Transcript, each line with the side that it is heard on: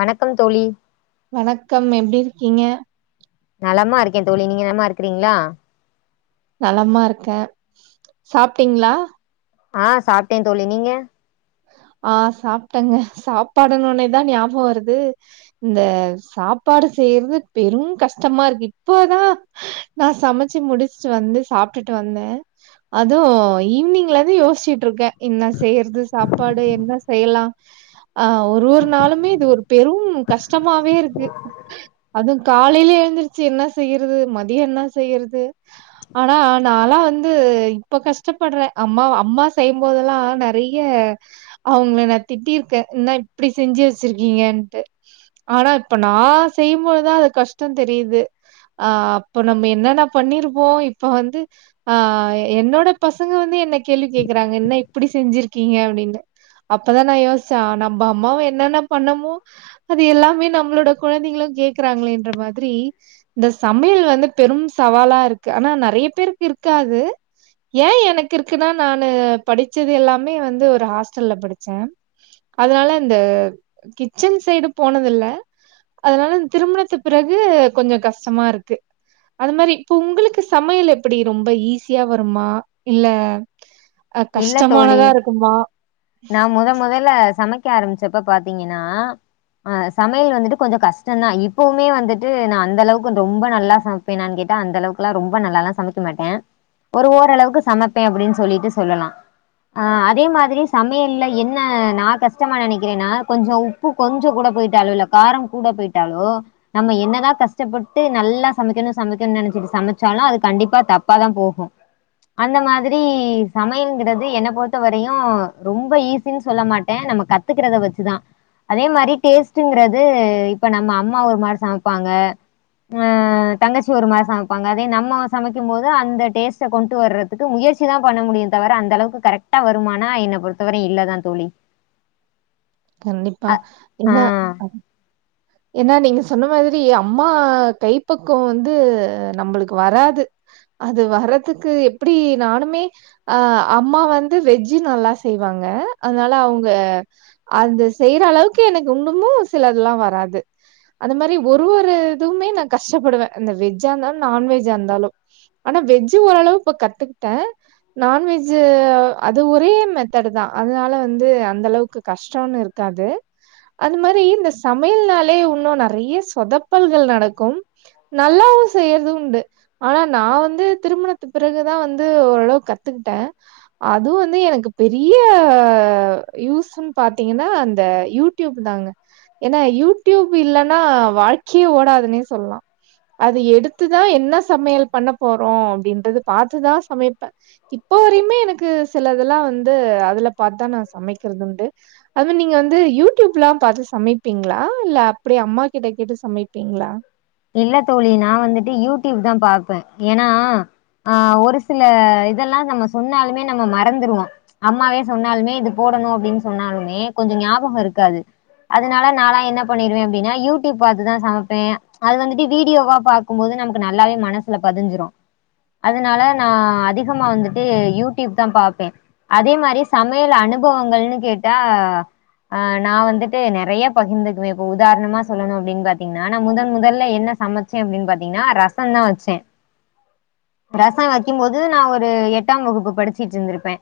left: வணக்கம் தோழி
right: வணக்கம் எப்படி இருக்கு இங்க
left: நலமா இருக்க தோழி நீங்க என்னமா இருக்கிறீங்களா
right: நலமா இருக்கே சாப்டிங்ளா
left: ஆஹ் சாப்ட்டே தோழி நீங்க
right: ஆஹ் சாப்டங்க சாப்பாடுனொனேதா ஞாபகொ வருது இந்த சாப்பாடு செய்றது பெரும் கஷ்டமா இருக்கு இப்போதா நா சமச்சி முடிச்ட்டு வந்து சாப்டுட்டு வந்தே அது ஈவினிங்லந்து யோசிச்சிட்ருக்கே இன்ன செய்றது சாப் சாப்பாடு என்ன செய்யலா ஆஹ் ஒரு ஒரு நாளுமே இது ஒரு பெரும் கஷ்டமாவே இருக்கு அது காலைல எழுந்திருச்சு என்ன செய்யறது மதியம் என்ன செய்யறது ஆனா நாலா வந்து இப்ப கஷ்டப்படுறே அம்மா அம்மா செய்யும்போதெல்லா நெறைய்ய அவங்கள நா திட்டிருக்கே என்ன இப்டி செஞ்சு வச்சிருக்கீங்கன்ட்டு ஆனா இப்ப நா செய்யும்போதுதா அது கஷ்டொ தெரியிது ஆஹ் அப்போ நம்ம என்னன்ன பண்ணிருப்போ இப்ப வந்து ஆஹ் என்னோட பசங்க வந்து என்ன கேள்வி கேக்குறாங்க என்ன இப்டி செஞ்சிருக்கீங்க அப்டின்னு அப்பதா நா யோஸ்ச்ச நம்ம அம்மாவ என்னென்ன பண்ணமோ அது எல்லாமே நம்மளோட குழந்தைகளு கேக்குறாங்களேன்ற மாதிரி இந்த சமையல் வந்து பெரும் சவாலா இருக்கு ஆனா நெறைய பேருக்கு இருக்காது ஏ எனக்கு இருக்குனா நானு படிச்சது எல்லாமே வந்து ஒரு ஆஸ் சல்ல படிச்சே அதனால இந்த கிச்சன் சைடு போனதில்ல அதனால திருமணத்து பிறகு கொஞ்சொ கஷ்டமா இருக்கு அது மாரி இப்பொ உங்களுக்கு சமையல் எப்படி ரொம்ப ஈஸியா வருமா இல்ல அ
left: இல்ல தோழி
right: கஷ்டமானதா இருக்குமா
left: நா முத முதல சமைக்க ஆரம்பிச்சப்ப பாத்திங்கனா அ சமையல் வந்துட்டு கொஞ்சொ கஷ்டொந்தா இப்பவுமே வந்துட்டு நா அந்தளவுக்கு ரொம்ப நல்லா சமைப்பேனானு கேட்டா அந்த அளவுக்லா ரொம்ப நல்லாலா சமைக்க மாட்டே ஒரு ஓரளவுக்கு சமைப்பே அப்டின்னு சொல்லிட்டு சொல்லலா ஆஹ் அதே மாதிரி சமையல்ல என்ன நா கஷ்டமா நெனைக்கிறேனா கொஞ்சொ உப்பு கொஞ்சொ கூட பொயிட்டாலோ இல்ல காரம் கூட பொயிட்டாலோ நம்ம என்னதா கஷ்டப்பட்டு நல்லா சமைக்கணு சமைக்கணுனா நெனைச்சிட்டு சமைச்சாலு அது கண்டிப்பா தப்பாதா போகு அந்த மாதிரி சமையங்கிறது என்ன பொறுத்தவரையு ரொம்ப ஈசினு சொல்ல மாட்டே நம்ம கத்துக்கிறத வச்சுதா அதே மாரி டேஸ்ட்டுங்றது இப்ப நம்ம அம்மா ஒரு மாரி சமைப்பாங்க ஆ தங்கச்சி ஒரு மாரி சமைப்பாங்க அதே நம்ம சமைக்கும் போது அந்த டேஸ்ட்ட கொண்டு வர்றதுக்கு முயற்சி தா பண்ண முடியு தவர அந்த அளவுக்கு கரெக்ட்டா வருமானா என்ன பொறுத்தவரை இல்லதா தோழி
right: கண்டிப்பா
left: அ
right: என்ன
left: ஆ.
right: ஏன்னா நீங்க சொன்ன மாதிரி அம்மா கைப்பக்கொ வந்து நம்மளுக்கு வராது அது வர்றதுக்கு எப்படி நானுமே அஹ் அம்மா வந்து வெஜ்ஜு நல்லா செய்வாங்க அதனால அவங்க அது செய்ற அளவுக்கு எனக்கு இன்னுமு சிலத்ல்லா வராது அது மாரி ஒரு ஒரு இதுவுமே நான் கஷ்டப்படுவே அந்த வெஜ்ஜா இருந்தாலு நான்வெஜ்ஜா இருந்தாலு ஆனா வெஜ்ஜு ஓரளவு இப்ப கத்துக்கிட்டே நான்வெஜ்ஜு அது ஒரே மெத்தடு தா அதனால வந்து அந்த அளவுக்கு கஷ்டொன்னு இருக்காது அது மாரி இந்த சமையல்னால் லே உன்னு நெறைய்யா சொதப்பல்கள் நடக்கும் நல்லாவு செய்யற்து உண்டு ஆனா நா வந்து திருமணத்து பிறகுதா வந்து ஓரளவு கத்துக்கிட்டே அதுவு வந்து எனக்கு பெரிய யூஸ்ஸுன் பாத்திங்கனா அந்த யூடியூப் தாங்க ஏனா யூட் டியூப் இல்லனா வாழ்க்கியே ஓடாதுனே சொல்லலா அது எடுத்துதா என்ன சமையல் பண்ண போறோ அப்டின்றது பாத்துதா சமைப்பே இப்போ வரையுமே எனக்கு சிலதெல்லா வந்து அதுல பாத்துதா நா சமைக்கிறதுண்டு அதுவ் நீங்க வந்து யூடியூப்லா பாத்து சமைப்பிங்ளா இல்ல அப்டி அம்மா கிட்ட கேட்டு சமைப்பிங்ளா
left: இல்ல தோழி நா வந்துட்டு யூடியூப் தா பாப்பே ஏனா ஆஹ் ஒரு சில இதெல்லா நம்ம சொன்னாலுமே நம்ம மறந்துருவோ அம்மாவே சொன்னால்மே இது போடணு அப்டின் சொன்னாலுமே கொஞ்சொ ஞாபகொ இருக்காது அதனால நாலா என்ன பண்ணிருவே அப்டின்னா யூடியூப் பாத்துதா சமைப்பே அது வந்துட்டு வீடியோவா பாக்கும்போது நமக்கு நல்லாவே மனசுல பதிஞ்சிரு அதனால நா அதிகமா வந்துட்டு யூடியூப் தா பாப்பே அதே மாரி சமையல் அனுபவங்கள்னு கேட்டா ஆஹ் நா வந்துட்டு நெறையா பகிந்துக்குவே இப்போ உதாரணமா சொல்லணு அப்டின் பாத்திங்னா நா முதன் முதல் ல என்ன சமைச்சே அப்டின் பாத்திங்னா ரசந்தா வச்சே ரசொ வைக்கும்போது நா ஒரு எட்டாம் வகுப்பு படிச்சிட்ருந்துருப்பே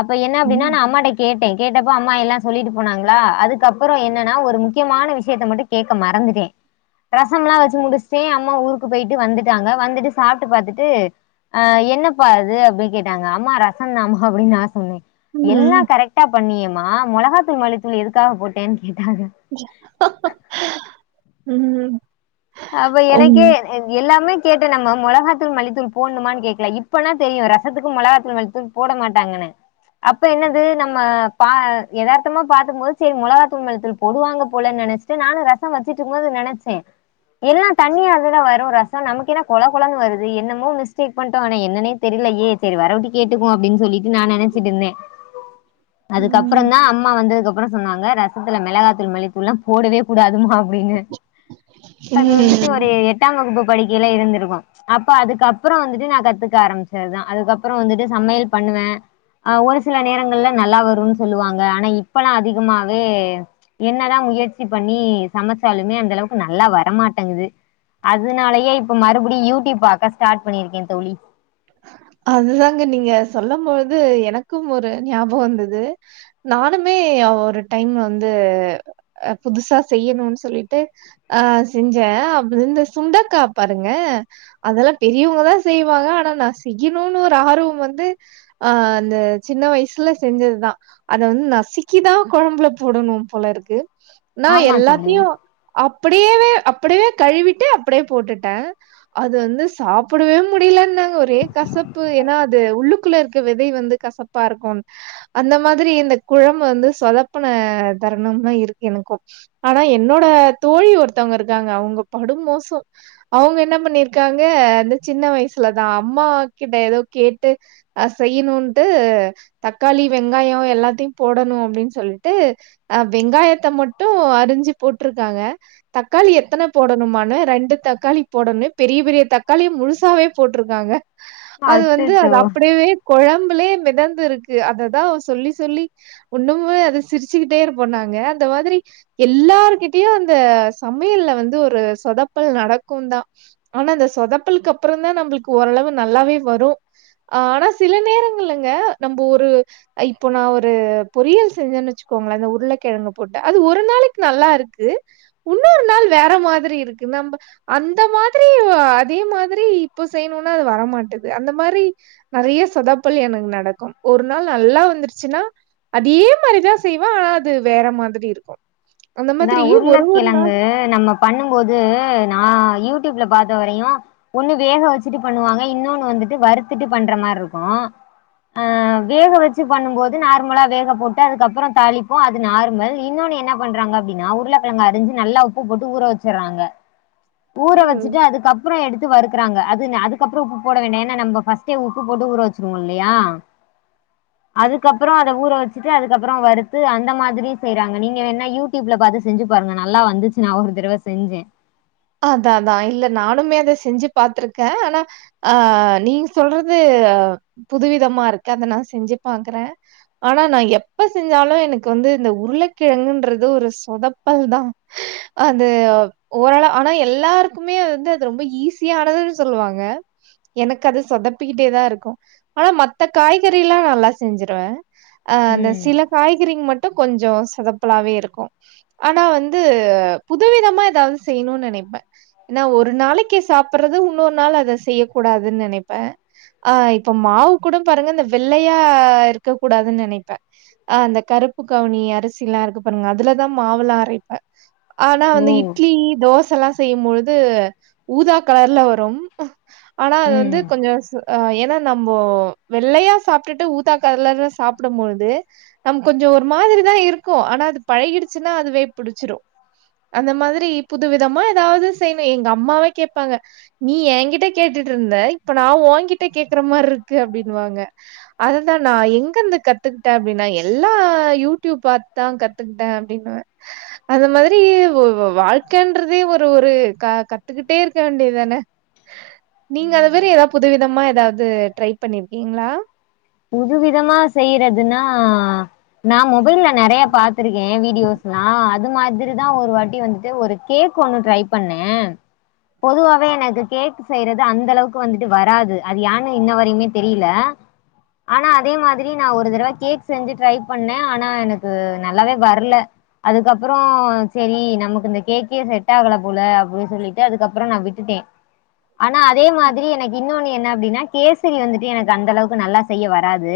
left: அப்ப என்ன அப்டினா
right: ம்
left: நா அம்மாட்ட கேட்டே கேட்டப் பொ அம்மா எல்லா சொல்லிட்டு போனாங்ளா அதுக்கப்பறொ என்னனா ஒரு முக்கியமான விஷயத்த மட்டு கேட்க மறந்துட்டே ரச ரசம்லா வச்சி முடிச்டே அம்மா ஊருக்கு பொயிட்டு வந்துட்டாங்க வந்துட்டு சாப்ட்டு பாத்துட்டு ஆஹ் என்னப்பா இது அப்டின் கேட்டாங்க அம்மா ரசந்தாமா அப்டின் நா சொன்னே
right: ம்
left: எல்லா கரெக்ட்டா பண்ணியேம் மா மொளகாத்தூள் மல்லித்தூள் எதுக்காக போட்டேன் கேட்
right: [inaudible] உம்
left: அப்ப எனக்கே அன் எல்லாமே கேட்டனெமா மொளகாத்தூள் மல்லித்தூள் போட்ணுமானு கேக்ல இப்பனா தெரியு ரசத்துக்கு மொளகாத்தூள் மல்லித்தூள் போட மாட்டாங்கனு அப்ப என்னது நம்ம பா யதார்த்தமா பாத்தும் போது சேரி மொளகாத்தூள் மல்லித்தூள் போடுவாங்க போலன்னு நெனச்ட்டு நானு ரசொ வச்சிட்ருக்கும் போது நெனச்சே எல்லா தண்ணியா தான வரு ரசொ நமக்கு என்னா கொல கொலனு வருது என்னமோ மிஸ்டேக் பண்ட்டோ ஆனா என்னனே தெரிலையே செரி வரவ்ட்டி கேட்டுக்குவொ அப்படின் சொல்லிட்டு நா நெனைச்சிட்டுந்தே
right: ம் ம்
left: அதுக்கப்றொந்தா அம்மா வந்ததுக்கப் அப்பறொ சொன்னாங்க ரசத்துல மெளகாத்தூள் மலித்தூள்லா போடவே கூடாதுமா அப்டின்னு அது வந்துட்டு ஒரு எட்டாம் வகுப்பு படிக்கையில இருந்திருக்கு அப்ப அதுக்கப்றொ வந்துட்டு நா கத்துக்க ஆரம்பிச்சதுதா அதுக்கப்பறொ வந்துட்டு சமையல் பண்ணுவே அஹ் ஒரு சில நேரங்கள்ல நல்லா வரூனு சொல்லுவாங்க ஆனா இப்பல்லா அதிகமாவே என்னதா முயற்சி பண்ணி சமச்சாலுமே அந்தளவுக்கு நல்லா வர ரமாட்டேங்குது அதுனாலயே இப்ப மறுபடியு யூடியூப் பாக்க ஸ்டார்ட் பண்ணிருக்கே தோழி
right: அதுதாங்க நீங்க சொல்லம்பொழுது எனக்கும் ஒரு ஞாபகொந்தது நானுமே ஒரு டைம்ல வந்து புதுசா செய்யணுன் சொல்லிட்டு ஆஹ் செஞ்சே அப்ப இந்த சுண்டக்கா பாருங்க அதெல்லா பெரியவங்கதா செய்வாங்க ஆனா நா செ செய்யணூனு ஒரு ஆர்வம் வந்து அஹ் அந்த சின்ன வயசுல செஞ்சதுதா அத வந்து நசிக்கிதா கொழம்புல போடணு போல இருக்கு நா
left: ஆமா தோழி
right: எல்லாத்தையு அப் அப்டியேவே அப்டியேவே கழுவிட்டு அப்டியே போட்டுட்டே அது வந்து சாப்புடவே முடியலனாங்க ஒரே கசப்பு ஏன்னா அது உள்ளுக்குள்ள இருக்க விதை வந்து கசப்பாருக்குன் அந்த மாதிரி இந்த குழம்பு வந்து சொதப்ன தருணம்லா இருக்கு எனக்கும் ஆனா என்னோட தோழி ஒருத்தவங்க இருக்காங்க அவங்க படும் மோசோ அவங்க என்ன பண்ணிருக்காங்க அந்த சின்ன வயசுலதா அம்மா கிட்ட எதோ கேட்டு ஆ செய்யணுன்ட்டு தக்காளி வெங்காய எல்லாத்தையு போடணு அப்டின்னு சொல்லிட்டு ஆ வெங்காயத்த மட்டு அறிஞ்சு போட்ருக்காங்க தக்காளி எத்தன போடணும்மான்னு ரெண்டு தக்காளி போடன்னு பெரிய பெரிய தக்காளிய முழுசாவே போட்டுருக்காங்க அது வந்து அது
left: அச்சச்சோ
right: அப்டியவே கொழம்புலே மிதந்துருக்கு அததா சொல்லி சொல்லி ஒன்னுவுமே அது சிரிச்சுக்கிட்டேருப்போ நாங்க அந்த மாதிரி எல்லார்கிட்டியு அந்த சமையல்ல வந்து ஒரு சொதப்பல் நடக்கு தா ஆனா அந்த சொதப்பலக்கப்ற தா நம்புளுக்கு ஓரளவுக்கு நல்லாவே வரு ஆனா சில நேரங்கள்லங்க நம்ப ஒரு இப்ப நா ஒரு பொரியல் செஞ்சோன்னு வச்சுக்கோங்களே உருளைக்கிழங்கு போட்டு அது ஒரு நாளைக்கு நல்லாருக்கு உன்னொரு நாள் வேற மாதிரி இருக்கு நம்ப அந்த மாதிரி அதே மாதிரி இப்ப செய்யணுன்னா அது வர மாட் மாட்டுது அந்த மாரி நெறையா சொதாப்பல் எனக்கு நடக்கும் ஒரு நாள் நல்லா வந்துருச்சுன்னா அதே மாதிரிதா செய்வே ஆனா அது வேற மாதிரி இருக்கு அந்த
left: நா
right: மாதிரி ஒரு ஒரு
left: உருளக்கிழங்கு நம்ம பண்ணும்போது நா யூட் டியூப்ல பாத்தவரையு ஒன்னுது வேக வச்சுட்டு பண்ணுவாங்க இன்னொன்னு வந்துட்டு வறுத்துட்டு பண்ற மாரி இருக்கு ஆ வேக வச்சு பண்ணும்போது நார்மலா வேக போட்டு அதுக்கப்பற தாளிப்போ அது நார்மல் இன்னொன்னு என்ன பண்றாங்க அப்டின்னா உருளக்கெழங்கு அறிஞ்சி நல்லா உப்பு போட்டு ஊற வச்சிட்றாங்க ஊற
right: ம்
left: வச்சுட்டு அதுக்கப்புற எடுத்து வறுத் துறாங்க அதுக்கப்புற உப்பு போட வேண்டா ஏன்னா நம்ம ஃபஸ்ட்டே உப்பு போட்டு ஊற வச்சுருவோயில்லியா அதுக்கப்பற அத ஊற வச்சிட்டு அதுக்கப்பற அத வறுத்து அந்த மாதிரி செய்றாங்க நீங்க வேணா யூ டியூப்ல பாத்து செஞ்சு பாருங்க நல்லா வந்துச்சு நா ஒரு தடவ செஞ்சே
right: அதா அதா இல்ல நானுமே அத செஞ்சு பாத்தருக்கே ஆனா ஆ நீங்க சொல்றது புதுவிதமா இருக்கு அத நா செஞ்சு பாக்குறே ஆனா நா எப்ப செஞ்சாலு எனக்கு வந்து இந்த உருளைக்கிழங்குன்றது ஒரு சொதப்பல் தா அது ஓரள ஆனா எல்லாருக்குமே அது வந்து அது ரொம்ப ஈஸியானதுன்னு சொல்லுவாங்க எனக்கு அது சொதப்பிக்கிட்டே தா இருக்கு ஆனா மத்த காய்கறிலா நல்லா செஞ்சிருவே ஆ அந்த
left: ம்
right: சில காய்கறிங்க மட் ட்டும் கொஞ்சோ சொதப்பலாவே இருக்கு ஆனா வந்து புதுவிதமா எதாவது செய்யணுன்னு நெனப் ப்பே ஏன்னா ஒரு நாளைக்கி சாப்பிட்றது இன்னொரு நாள் அத செய்யக்கூடாதுன்னு நெனைப்பே ஆ இப்ப மாவு கூட பாருங்க இந்த வெள்ளையா இருக்க கூடாதுன்னு நெனைப்பே ஆ அந்த கருப்பு கவுனி அரிசிலா இருக்கு பாருங்க அதுலதா மாவுலா அரைப்பே ஆனா
left: ஓ
right: வந்து இட்லி தோச செல்லா செய்யும்பொழுது ஊதா கலர்ல வரு ஆனா அது வந்து
left: ம்
right: கொஞ்சோ சொ ஆ ஏன்னா நம்போ வெள்ளையா சாப்ட்டுட்டு ஊத்தா காலர்ல சாப்புடும்பொழுது நம்ம கொஞ்சோ ஒரு மாதிரிதா இருக்கு ஆனா அது பழகிடுச்சுன்னா அதுவே புடிச்சிடும அந்த மாதிரி புது வித தமா எதாவது செய்ணு எங்க அம்மாவே கேட்பாங்க நீ என்கிட்ட கேட்டுட்டு இருந்த இப்ப நா உங்கிட்ட கேக்குற மாரிருக்கு அப்டின்னுவாங்க அததா நா எங்கருந்து கத்துக்கிட்ட அப்டின்னா எல்லா யூடியூப் பாத்து தா கத்துக்கிட்டே அப்டின்னுவே அத மாதிரி வ வ வாழ்க்கன் றதே ஒரு ஒரு கத்துக்கிட்டே இருக்க வேண்டியதுதானே நீங்க
left: ம்
right: அதமேரி எதாவது புதுவிதமா எதாவது ட்ரை பண்ணிருக்கீங்களா
left: புது விதமா செய்யறதுன்னா நா மொபைல்ல நெறைய பாத்திருக்கே வீடியோஸ்லா அது மாதிரிதா ஒரு வாட்டி வந்துட்டு ஒரு கேக் ஒன்னு ட்ரை பண்ணே பொதுவாவே எனக்கு கேக் செய்யறது அந்தளவுக்கு வந்துட்டு வராது அது யான்னு இன்ன வரையுமே தெரியல ஆனா அதே மாதிரி நா ஒரு தடவ கேக் செஞ்சு ட்ரை பண்ணே ஆனா எனக்கு நல்லாவே வரல அதுக்கப்பறோ செரி நமக்கு இந்த கேக்கே செட் ஆகல போல அப்டின்னு சொல்லிட்டு அதுக்கப்பற நா விட்டுட்டே ஆனா அதே மாதிரி எனக்கு இன்னொன்னு என்ன அப்டின்னா கேசரி வந்துட்டு எனக்கு அந்தளவுக்கு நல்லா செய்ய வராது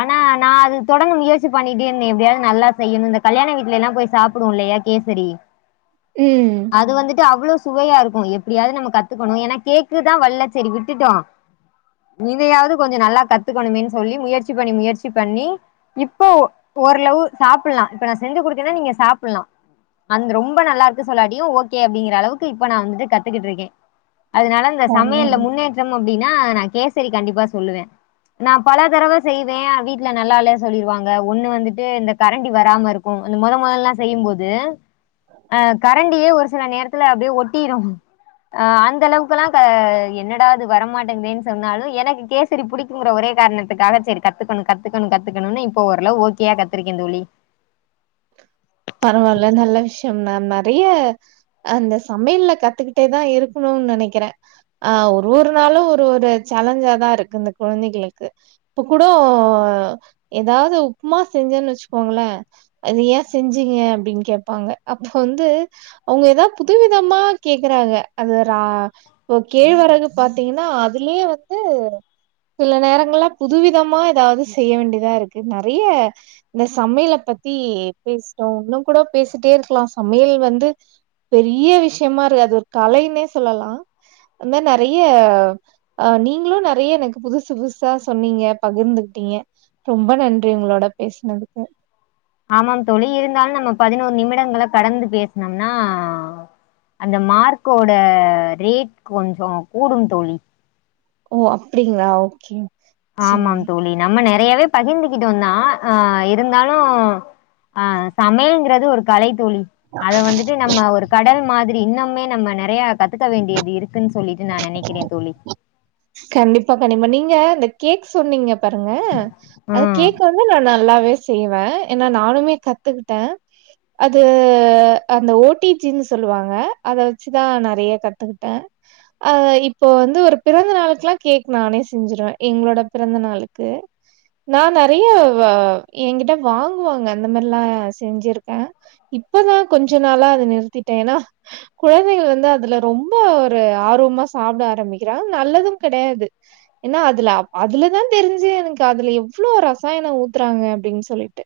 left: ஆனா நா அது தொடர்ந்து முயற்சி பண்ணிட்டே இருந்தே எப்டியாவது நல்லா செய்யணு இந்த கல்யாண வீட்டுலயெல்லா போய் சாப்புடுவோ இல்லையா கேசரி
right: ம்
left: அது வந்துட்டு அவ்ளோ சுவையாருக்கு எப்டியாவது நம்ம கத்துக்கணு ஏன்னா கேக்கு தா வர்ல செரி விட்டுட்டோ இதையாவது கொஞ்ச நல்லா கத்துக்கணுமேன்னு சொல்லி முயற்சி பண்ணி முயற்சி பண்ணி இப்போ ஓரளவு சாப்பிட்லா இப்ப நா செஞ்சுக்குடுக்கேன்னா நீங்க சாப்பிட்லா அந்த ரொம்ப நல்லாருக்கு சொல்லாட்டியு ஓகே அப்டிங்கிற அளவுக்கு இப்ப நா வந்துட்டு கத்துக்கிட்டுருக்கே அதனால இந்த
right: பரவா
left: சமையல்ல முன்னேற்றம் அப் ப்படின்னா நா கேசரி கண்டிப்பா சொல்லுவே நா பல தரவ செய்வே வீட்டுல நல்லால்ல சொல்லிருவாங்க ஒன்னு வந்துட்டு இந்த கரண்டி வராமருக்கு அந்த மொத மொதல்லா செய்யும்போது ஆ கரண்டியே ஒரு சில நேரத்துல அப்டியே ஒட்டிரு ஆ அந்தளவுக்கெல்லா க என்னடா வரமாட்டேங்கதேன்னு சொன்னாலு எனக்கு கேசரி புடிக் தூங்குற ஒரே கார்ணத்துக்காக செரி கத்துக்கணு கத்துக்கணு கத்துக்கணுனு இப்ப ஓரளவு ஓகையா கத்துருக்கே தோழி
right: பரவால்ல நல்ல விஷ்யந்தா நெறைய அந்த சமையல்ல கத்துக்கிட்டே தா இருக்கணுன் நெனைக்கிறே ஆஹ் ஒரு ஒரு நாளு ஒரு ஒரு சேலஞ்சாதா இருக்கு இந்த கொழந்தைகளுக்கு இப்ப கூட எதாவ்து உப்மா செஞ்சேன்னு வச்சுக்கோங்ளே அது வேஸ் செஞ்சுங்க அப்டின் கேப்பாங்க அப்ப வந்து அவ்ங்க எதாவ் புதுவிதமா கேக்குறாங்க அது ஒரு ஆஹ் ஓ கேழ்வெரகு பாத்தீங்கனா அதுலே வந்து சில நேரங்கள்லா புதுவிதமா எதாவ்து செய்ய வேண்டியதா இருக்கு நெறைய இந்த சமையல பத்தி பேசிட்டோ இன்னு கூட பேசிட்டே இருக்லா சமையல் வந்து பெரிய விஷ்யமாரி அது தலைன்னு சொல்லலா இன்ன நெறைய அஹ் நீங்களு நெறைய எனக்கு புதுசு புதுசா சொன்னீங்க பகிர்ந்துகிட்டீங்க ரொம்ப நன்றி உங்களோட பேசுனதுக்கு
left: ஆமாங் தோழி இருந்தாலு நம்ம பதினோரு நிமிடங்கள கடந்து பேசுனம்னா அந்த மார்க்கோட ரேட் கொஞ்ச கூடும் தோழி
right: ஓ அப்டிங்ளா ஓகே
left: ஆமாங்
right: சேரி
left: தோழி நம்ம நேர் நெறையாவே பகிர்ந்துக்கிட்டு வந்தா ஆஹ் இருந்தாலு ஆஹ் சமையல்ங்கிறது ஒரு கலை தோழி அத வந்துட்டு நம்ம ஒரு கடல் மாதிரி இன்னம்மே நம்ம நெறையா கத் துக்க வேண்டியது இருக்குன் சொல்லிட் நா நெனைக்குறே தோழி
right: கண்டிப்பா கண்டிப்பா நீங்க அந்த கேக் சொன்னீங்கள பாருங்க அது
left: ம்
right: கேக்கு வந்து நல்லால்ல வேஸ்ட் சொல்லுவே ஏனா நானுமே கத்துக்கிட்டே அது அஹ் அந்த ஓ டி பி னு சொல்லுவாங்க அத வச்சுதா நெறையா கத்துக்கிட்டே ஆஹ் இப்ப வந்து ஒரு பிறந் ந்த நாளைக்லா கேக் நானே செஞ்சிருவே எங்களோட பிறந்த நாளுக்கு நா நெறைய வ எங்கிட்ட வாங்குவாங்க அந்த மாரிலா செஞ்சிருக்கே இப்பதா கொஞ்ச நாளா அத நிறுத்திட்டே ஏனா கொழந்தைக வந்து அதுல ரொம்ப ஒரு ஆர்வமா சாப்ட ஆரம்பிக்கிறாங்க நல்லது கெடையாது ஏனா அதுல அதுலதா தெரிஞ்சு எனக்கு அதுல எவ்ளோ ரசாயன ஊத்துறாங்க அப்டின் சொல்லிட்டு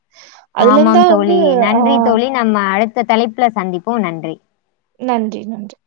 left: ஆமாங்
right: அதுலருந்தான் வந்து
left: தோழி
right: ஆ
left: நன்றி தோழி நம்ம அடுத் ந்த தலைப்புல சந்திப்போ நன்றி
right: நன்றி நன்றி